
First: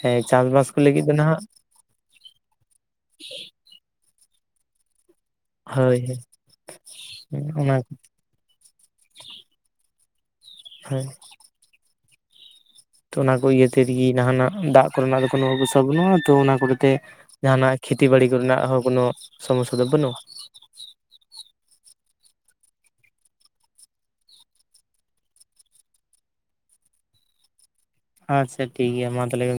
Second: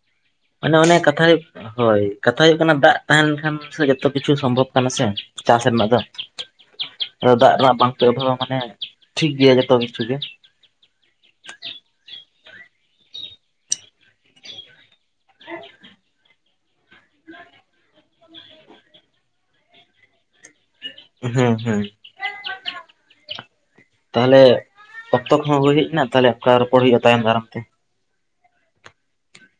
ᱦᱮᱸ ᱪᱟᱥᱵᱟᱥ
ᱢᱟᱱᱮ
ᱠᱚ
ᱚᱱᱮ
ᱞᱟᱹᱜᱤᱫ ᱫᱚ
ᱠᱟᱛᱷᱟ
ᱱᱟᱦᱟᱜ
ᱦᱩᱭᱩᱜ ᱦᱳᱭ, ᱠᱟᱛᱷᱟ ᱦᱩᱭᱩᱜ ᱠᱟᱱᱟ ᱫᱟᱜ ᱛᱟᱦᱮᱸ ᱞᱮᱱ ᱠᱷᱟᱱ ᱡᱚᱛᱚ ᱠᱤᱪᱷᱩ ᱥᱚᱢᱵᱷᱚᱵᱽ ᱠᱟᱱᱟ ᱥᱮ᱾ ᱪᱟᱥ ᱨᱮᱱᱟᱜ ᱫᱚ,
ᱦᱳᱭ ᱦᱳᱭ
ᱟᱫᱚ ᱫᱟᱜ ᱨᱮᱱᱟᱜ
ᱚᱱᱟ
ᱵᱟᱝ᱾ [UNINTELLIGIBLE] ᱢᱟᱱᱮ ᱴᱷᱤᱠ ᱜᱮᱭᱟ ᱡᱚᱛᱚ ᱠᱤᱪᱷᱩ ᱜᱮ᱾
ᱦᱮᱸ᱾ ᱛᱚ ᱚᱱᱟ ᱠᱚ ᱤᱭᱟᱹ ᱛᱮᱫᱜᱮ ᱱᱟᱦᱟᱱᱟᱜ ᱫᱟᱜ ᱠᱚᱨᱮᱱᱟᱜ ᱫᱚ ᱠᱚᱱᱳ ᱚᱵᱚᱥᱥᱟ ᱵᱟᱹᱱᱩᱜ-ᱟ᱾ ᱛᱚ, ᱚᱱᱟ ᱠᱚᱨᱮᱛᱮ ᱡᱟᱦᱟᱱᱟᱜ ᱠᱷᱮᱛᱤ ᱵᱟᱲᱤ ᱠᱚᱨᱮᱱᱟᱜ ᱦᱚᱸ ᱠᱚᱱᱳ ᱥᱚᱢᱚᱥᱥᱟ ᱫᱚ ᱵᱟᱹᱱᱩᱜ-ᱟ᱾
ᱦᱩᱸ ᱦᱩᱸ᱾ ᱛᱟᱦᱞᱮ ᱚᱠᱛᱚ ᱠᱚᱦᱚᱸ ᱦᱩᱭ ᱦᱮᱡ ᱮᱱᱟ ᱛᱟᱦᱞᱮ ᱚᱱᱠᱟ ᱨᱚᱯᱚᱲ ᱦᱩᱭᱩᱜ-ᱟ ᱛᱟᱭᱚᱢ ᱫᱟᱨᱟᱢ ᱛᱮ᱾
ᱟᱪᱪᱷᱟ ᱴᱷᱤᱠ ᱜᱮᱭᱟ ᱢᱟ ᱛᱟᱦᱞᱮ᱾